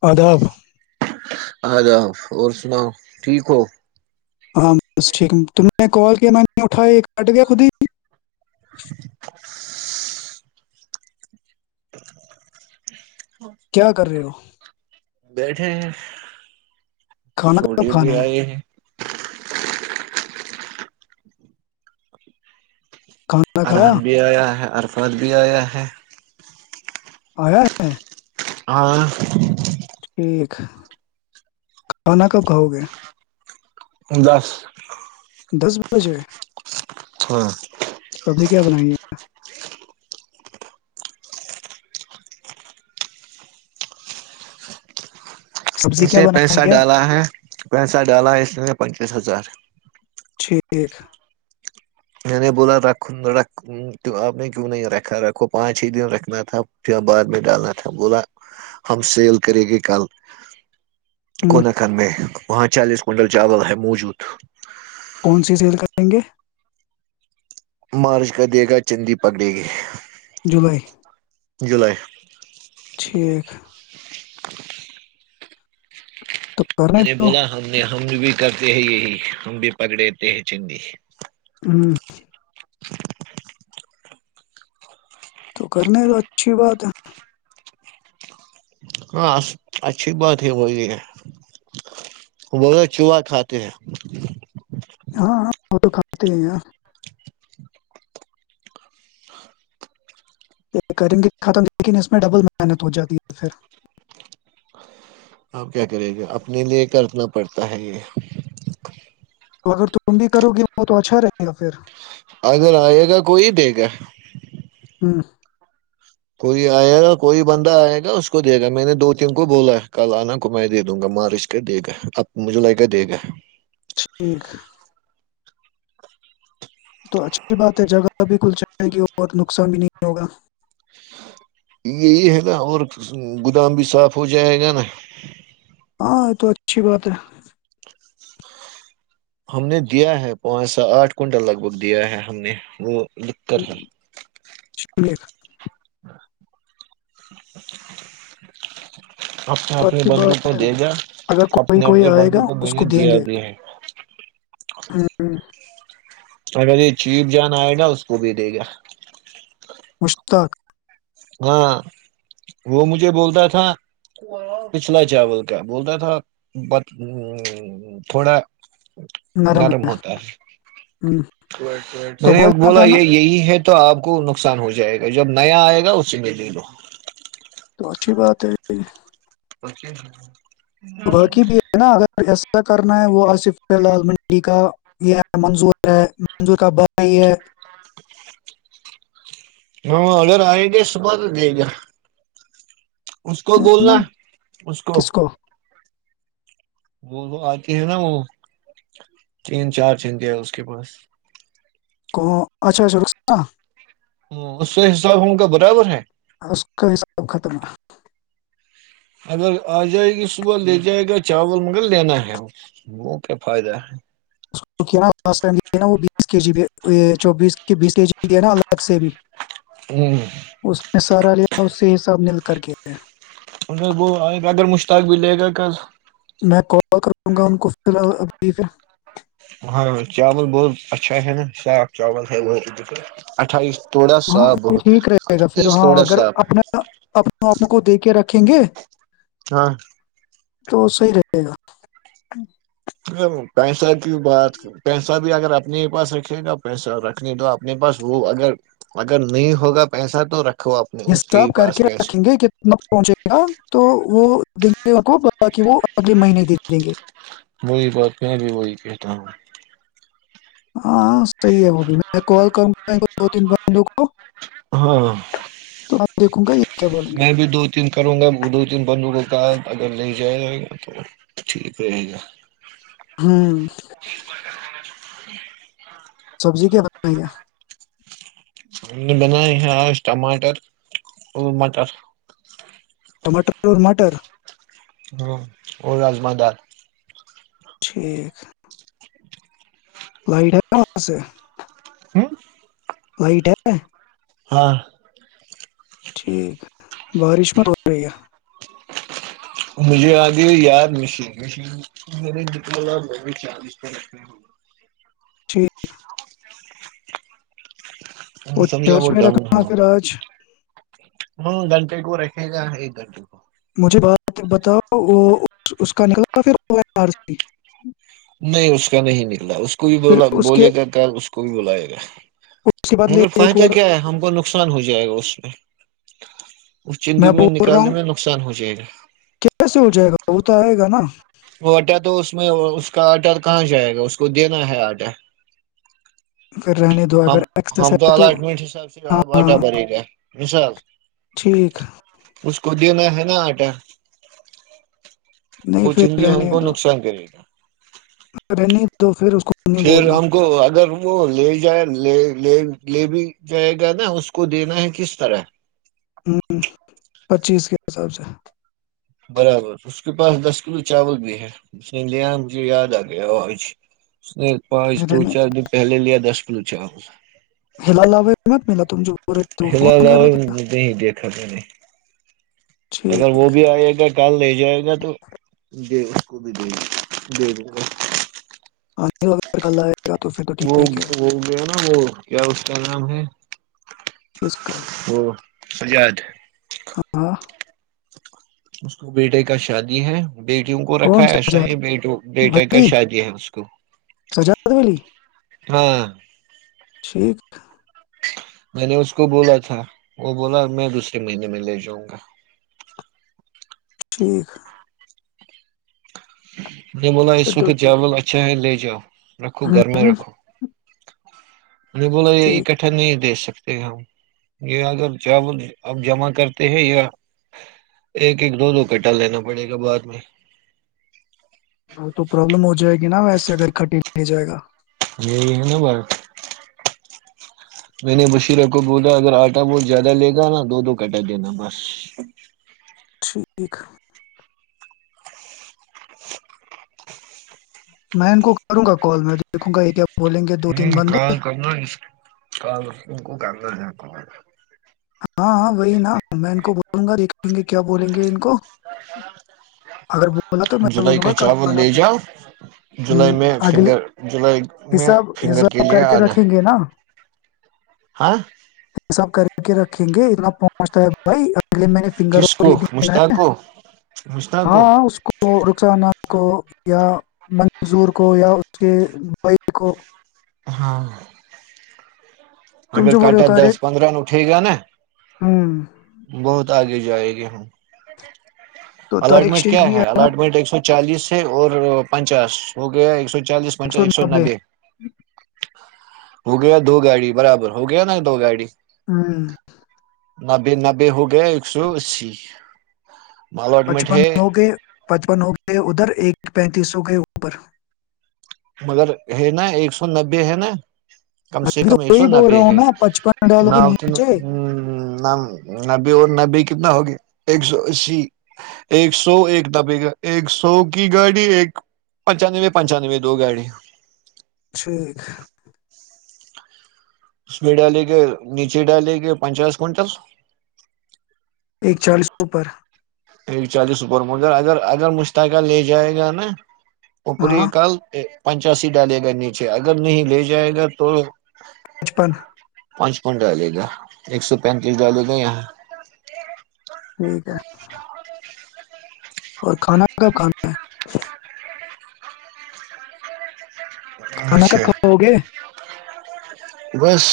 آداب آ جاب اور سناؤ ٹھیک ہو ہاں بس ٹھیک تم نے کال کیا میں نے اٹھائی کٹ گیا خود ہی کیا کر رہے ہو؟ بیٹھے ہیں کھانا کب چوٹے بھی کھانا ہے آئے ہیں کھانا کھایا ارحن بھی فد بھی آیا ہے اور اور ٹھیک کھانا کب کھاو گے دس دس بجے ہاں سبزی کیا بنائیےا سبزی کیا اسے پیسہ بنائی ڈالا ہے پیسہ ڈالا ہے اس نے پچیس ہزار ٹھیک میں نے بولا رکھ رکھ آپ نے کیوں نہیں رکھا رکھو پانچ ہی دن رکھنا تھا پھر بعد میں ڈالنا تھا بولا ہم سیل کریں گے کل ہم، کون کر میں [unintelligible] وہاں چالیس کونٹل چاول ہے موجود [unintelligible] کون سی سیل کریں گے مارچ کا دے گا چندی پکڑے گی جولائی جولائی [unintelligible] ٹھیک [unintelligible] [inaudible] تو کرنے میں نے دو بولا ہم نے ہم بھی کرتے ہیں یہی ہم بھی پکڑےتے ہیں چندی [unintelligible] ہاں [unintelligible] تو کرنا تو اچھی بات ہے [unintelligible] ہاں اچھی بات ہے وہ یہ ہے وہ چوہا کھاتے ہیں ہاں [unintelligible] وہ تو کھاتے ہیںاں [unintelligible] کریں گے ختم لیکن اس میں ڈبل محنت ہو جاتی ہے پھر [unintelligible] آپ کیا کرے گا اپنے لیے کرنا پڑتا ہے یہ [unintelligible] تو اگر تم بھی کرو گی وہ تو اچھا رہے گا پھر [unintelligible] اگر آئے گا کو ہی دے گا ہاہ [unintelligible] کوئی آئے گا کوئی بندہ آئے گا اس کو دے گا میں نے دو تین کو بولا کل آنا کو میں دے دوں گا مارچ کے دے گا اب مجھے ل کے دے گا ٹھیک [unintelligible] تو اچھی بات ہے جگہ ب کل چلے گی اور نقصان بھی نہیں ہوگا یہی ہے گا اور گودام بھی صاف ہو جائے گا نا ہاں یہ تو اچھی بات ہے ہم نے دیا ہے پانچ س آٹھ کنٹل لگ بھگ دیا ہے ہم نے وہ لکھ کر ہ ہے شکری [unintelligible] [inaudible] اپنے تو اپنے اچھی بندو کو بات ہے دے گا اگر کوئی اپنے کوئی اپنے آئے بندو گا میں اس نے کو دیں دیا گے بھی ہے ہ اگر یہ چیپ جان آئے گا اس کو بھی دے گا مشتق [unintelligible] ہاں وہ مجھے بولتا تھا پچھلا چاول کا بولتا تھا تھوڑا نرم ہوتا ہے ہم، میں تو نے بولنا بولا تھا نا یہ یہی ہے [unintelligible] تو آپ کو نقصان ہو جائے گا جب نیا آئے گا اس [unintelligible] س م ل لو [unintelligible] اچھی بات ہے [unintelligible] پچے [unintelligible] باقی بھی ہے نا اگر ایسا کر نا ہے وہ آصف لال منڈی کا یہ منظور ہے منظور کا ب ہی ہے [unintelligible] ہاں اگر آئے گے صبح تو دے گا [unintelligible] اس کو نا بولنا اس کو [unintelligible] وہ وہ آتی ہے نا وہ تین چار چنجیا اس کے پاس اچھا اچھا ر ہ اس سے حساب ہم کا برابر ہے اس کا حساب ختم ہے اگر آ جائے گی صبح لے جائے گا چاول مگر لینا ہے وہ کیا فائدہ ہے اس کیا [unintelligible] بیس کے جی بھی یہ چوبیس کے بیس کے جی بھی دیا نا الگ سے بھی ہے ہ اس نے سہارا لیا اس سے سب مل کر کے ہے [unintelligible] ان وہ اگر مشتاق بھی لے گا کل وں گا ان کو پ ابھی پ ہاں چاول بہت اچھا ہے نا صاف چاول ہے ب اٹھائیس توڑا ہاں صاف یہ بہت ہے ٹھیک رہے گا پھر تیس ہاں توڑا اگر صاف اپنا اپ آ کو دیکھ کک [unintelligible] رکھیں گے ہاں تو صحی رہے گا پیسہ کی بات پیسہ بھی اگر اپنے ہی پاس رکھے گا پیسہ رکھنے دو اپنے پاس وہ اگر اگر نہیں ہوگا پیسہ تو ر حساب کر کے رکھیں گے کہتنا پہنچے گا تو وہ باقی وہ اگلے مہینے ہی دے دیں گے وہی بات میں بھی وہی کہتا ہوں ہاں صحیح ہے وہ بھی میں کال کروں گا دو تین بندوں کو ہاں تو میں دیکھوں گا یہ کیا بولیں میں بھی دو تین کروں گا وہ دو تین بندوقوں کا اگر لے جیا جائے گا تو ٹھیک رہے گا ہاں [inaudible] سبزی کیا بنائ کیا ہم نے بنائی ہے آج ٹماٹر مٹر ٹماٹر اور مٹر اور رجما دار ٹھیک لائٹا کم سے [inaudible] وائٹ ہے ہاں ٹھیک بارش مت ہو رہی ہے مجھے آگے یاد مشین مش مے جتنا ٹھیک وہ سمج چرچ میں بتا رکھنا پھر آج گنٹ کو رہے ہے گا ایک گٹی کو مجھے بات بتاؤ وہ اس کا نکلتا پھر وہ س نہیں اس کا نہیں نکلا اس کو بھی ب پھر اس کے بولے گا ک اس کو بھی بلائے گا اس کے بدلے مگر ایک فائدہ اور کیا ہے ہم کو نقصان ہو جائے گا اس میں اس چنڈی میں بول رہا نکالنے ہوں میں نقصان ہو جائے گا کیسے ہو جائے گا وہ تو آئے گا نا وہ آٹا تو اس میں اس کا آٹا کہاں جائے گا اس کو دینا ہے آٹا پھر رہنے دو ہم اگر ہم ایکسس تو ہے الٹمنٹ حساب سے ہاں بٹا بنےے گا مثال ٹھیک اس کوودیو میں ہے نا آٹا نہیں وہ پھر ہم رہنے کو دو نقصان کر ٹھیک ہے تو پھر کو نہیں پھر بولنا ہم کو اگر وہ لے جائے بھی جائے گا نا اس کو دینا ہے کس طرح پچیس کے حساب سے برابر اس کے پاس دس کلو چاول بھی ہے اس نے لےیا مجھے یاد آ گیا جی اس نے پانچ دو رہنے چار دن پہلے لیا دس چلوچا اللہ ہلا لو مت ملا ت ہلاال نہیں دیکھا کہ نے اگر وہ ٹھیک بھی آئے گا کل لے جائے گا تو د کو بھی ج جی جی ہاں کا وہ وہ گیا نا وہ کیا اس کا نام ہے کس کا ا یاد ہاں اس کو بیٹے کا شادی ہے بیٹیوں کو رکھا کون ہے سا ایسا ہی جات بیٹ بیٹا کا بھلی شادی ہے اس کو سجاد ولی ہاں ٹھیک میں نے اس کو بولا تھا وہ بولا میں دوسرے مہینے میں لے جاؤں گا ٹھیک [inaudible] ن ملا اس پھر تو وقت ٹھیک چاول اچھا ہے ل جو رکھو گھر میں ہوں رکھو نہیں بو یہ ٹھیک اکٹ نہیں دے سک ہم یہ اگر چاول اب جمع کرتے ہیں یا ایک ایک دو دو پٹا لینا پڑے گا بعد میں ہاں تو پرابلم ہو جائے گی نا ویسے اگر کھٹٹی نہیں جائے گا یہی ہے نا بس میں نے بشیرہ کو بولا اگر آٹا بہت زیادہ لے گا نا دو دو کٹا دینا بس [inaudible] [inaudible] میں ان کو کروں گا کال میں دیکھوں گا ایک ہوں کام کرنا کام گند ج کو ہاں ہ وہی نہا میں ان کو بولوں گا یں گے کیا بولیں گے ان کو اگر بولا تو میں جولائی بولوں گا کا کل چاول آنا لے پھر جاؤ ہ جولائی میں اگلے فنگر جولائی میں حساب فنگر حساب لیے کر کے آنا رکھیں گے نا ہاں یہ سب کر [unintelligible] کر کے رکھیں گے اتنا پہنچتا ہے بھائی اے میں نے فن کس یہ کو دا مشتاق ہے کو مشتاق کو ہاں اس کو رکسانا کو یا منظور کو یا اس کے بئی کو ہاں [unintelligible] تم اگر جو بولے ہو کاٹا طارق دس پندرہ ن اٹھے گا نا ہوں بہت آگے جائےیں گے ہم تو طارق الٹمنٹ شیخ کیا بھی ہے نا الٹمنٹ ایک سو چالیس اور پنچاس ہو گیا ایک سو چالیس پنچا ایک سو نبے ہو گیا دو گاڑی برابر [unintelligible] ہو گیا نا ایک دو گاڑی ہاں [unintelligible] نبے نبے ہو گیا ایک سو اسی الاٹمنٹ بچپن ہے ہو کے بچپن ہوگ ا ادھر ایک پینتیسوں گئے اوپر مگر ہے نا ایک سو نبے ہے نا کم میں سے بھی تو کم ایک سو وہی بول رہا نبے ہوں ہے نا پچپن ڈالو ن گے نیچے نبے اور نبے کتنا ہوگیا ایک سو اسی ایک سو ایک دبے گا ایک سو کی گاڑی ایک پنچانوے پنچانوے دو گاڑی ٹھیک اس میں ڈالیں گے نیچے ڈالیں گے پنچاس کنٹل ایک چالیسوںو پر ایک چالیس سپر مگر اگر اگر مشتکل لے جائے گا نا اوپری ہاں کل [unintelligible] پنچاسی ڈالے گا نیچے اگر نہیں لے جائے گا تو بچپن [unintelligible] پانچپن ڈالے گا ایک سو پینتیس ڈالے گا یہاں ٹھیک ہے [unintelligible] اور کھانا کب کھانا ہے کھانا اچھا کب کھاو گے [unintelligible] بس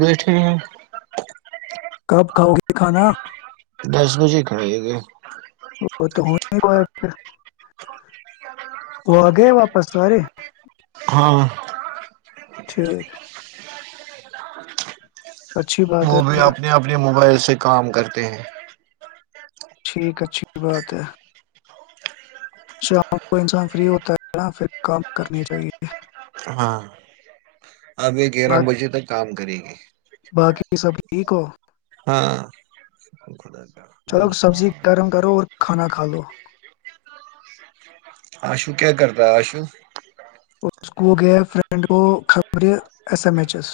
بیٹھے ہیں [unintelligible] کب کھاؤ گے کھانا [unintelligible] دس بجے ہی کھائیے گے [unintelligible] وہ تو ہونے ہوا پھر وہ آ گئے واپس آارے [unintelligible] ہاں ٹھیک ہے [unintelligible] ج [inaudible] وہ بھی ہے اپنے اپنے موبائل سے [unintelligible] کام کرتے ہیں [unintelligible] ٹھیک اچھی بات ہے [unintelligible] شام کو انسان فری ہوتا ہے ن پھر کام کرنی چاہیے [unintelligible] ہاں ابھی گیرہ با- بجے تک کام [unintelligible] کرے گی [unintelligible] باقی سب ٹھیک ہو [unintelligible] ہم خدا [unintelligible] چلو اور سنا سبزی گرم کرو اور کھانا کھا کالو [unintelligible] آشو کیا کرتا آشو [unintelligible] اس کو گیا فرینڈ کو خبریں ایس ایم ایچ ایس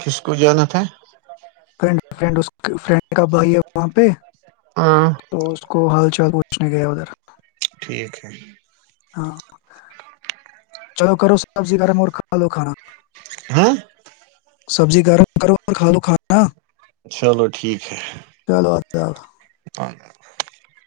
کسک ج نت ہے [unintelligible] ف فرینڈ اس کو [unintelligible] فرینڈ کا بھائی ہے وہاں پہ ہاں تو اس کو ہال چ چال پوچنے گیا ادھر [unintelligible] ٹھیک ہے [unintelligible] ہاں چلو کرو سبزی گرم اور کھا لو کھانا [unintelligible] ہاں [unintelligible] سبزی گرم کرو اور کھا لو کھانا چلو ٹھیک ہے [unintelligible] خ [unintelligible] اور [unintelligible]